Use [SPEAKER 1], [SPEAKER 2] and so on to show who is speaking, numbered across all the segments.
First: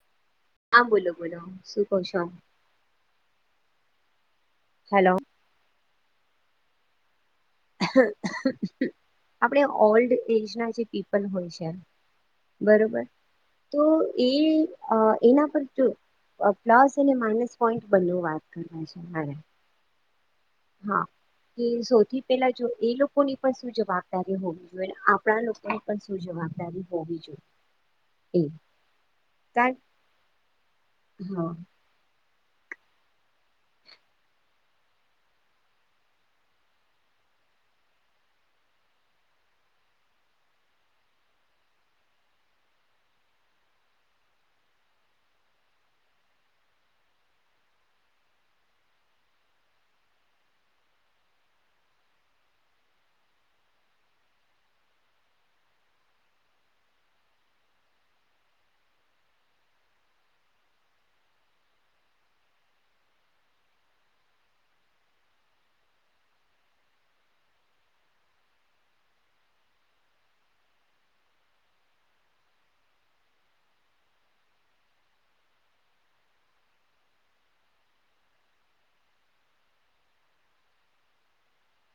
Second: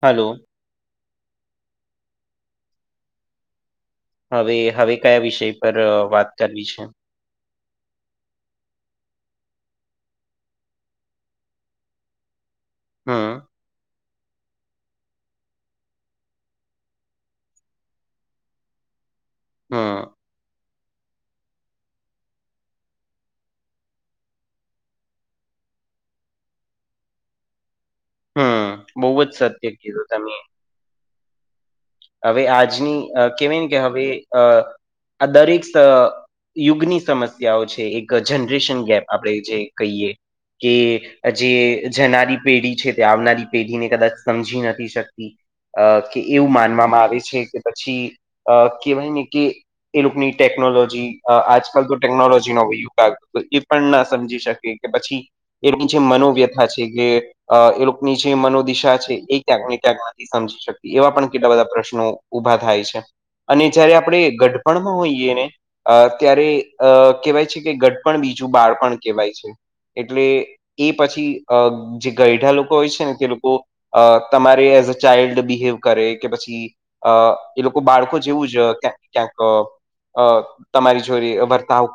[SPEAKER 1] Hello!
[SPEAKER 2] હા બોલો બોલો શું કહ છો?
[SPEAKER 1] હવે હવે
[SPEAKER 2] હેલો
[SPEAKER 1] કયા વિષય પર અ વાત કરવી છે.
[SPEAKER 2] આપણે ઓલ્ડ એજ ના જે પીપલ હોય છે. બરોબર
[SPEAKER 1] હમ,
[SPEAKER 2] તો એ. અ એના પર જો અ પ્લસ અને માઇનસ પોઈન્ટ બને વાત કર છે મારે.
[SPEAKER 1] હું.
[SPEAKER 2] હા કે સૌથી પેલા જો એ લોકોની પણ શું જવાબદારી હોવી જોઈએ આપણા તો પણ શું જવાબદારી હોવી જોઈ.
[SPEAKER 1] હમ બહુ જ સત્ય કીધું તમે.
[SPEAKER 2] હા.
[SPEAKER 1] હવે આજની અ કેહેવાયને કે હવે અ આ દરેક અ. યુગની સમસ્યાઓ છે એક જનરેશન ગેપ આપણે જે કહીએ કે જે જનારી પેઢી છે તે આવનારી પેઢીને કદાચ સમજી નથી શકતી અ કે એવું માનવામાં આવે છે કે પછી અ કહેવાય ને કે. એ લોકોની ટેકનોલોજી અ આજકાલ તો ટેકનોલોજી નો યુગાગ હતો એ પણ ના સમજી શકે. કે પછી એની જે મનોવ્યથા છે કે. અ એ લોકોની જે મનોદિશા છે એ ક્યાંક ને ક્યાંક નથી સમજી શકીતી એવા પણ કેટલા બધા પ્રશ્ન ઉભા થાય છે અને જયારે આપણે ગઢપણમાં હોઈએ ને અ ત્યારે અ કહેવાય છે કે ગઢ પણણ બીજું બાળપણ કહેવાય છે એટલે એ પછી અ જે ગૈઢા લોકો હોય છે ને તે લોકો અ તમારે એઝ અ ચાઇલ્ડ બિહેવ કરે કે પછી અ એ લોકો બાળકો જેવું જ ક્યાંક ક્યાંક અ. અ તમારી છોરી વર્તાવ.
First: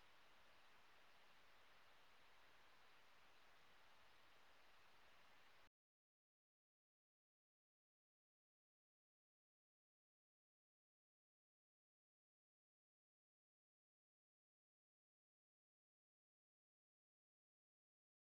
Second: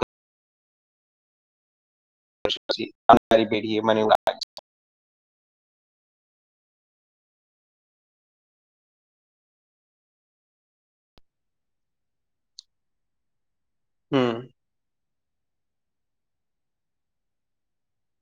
[SPEAKER 1] અ પેઢએ મને [inaudible] હમ.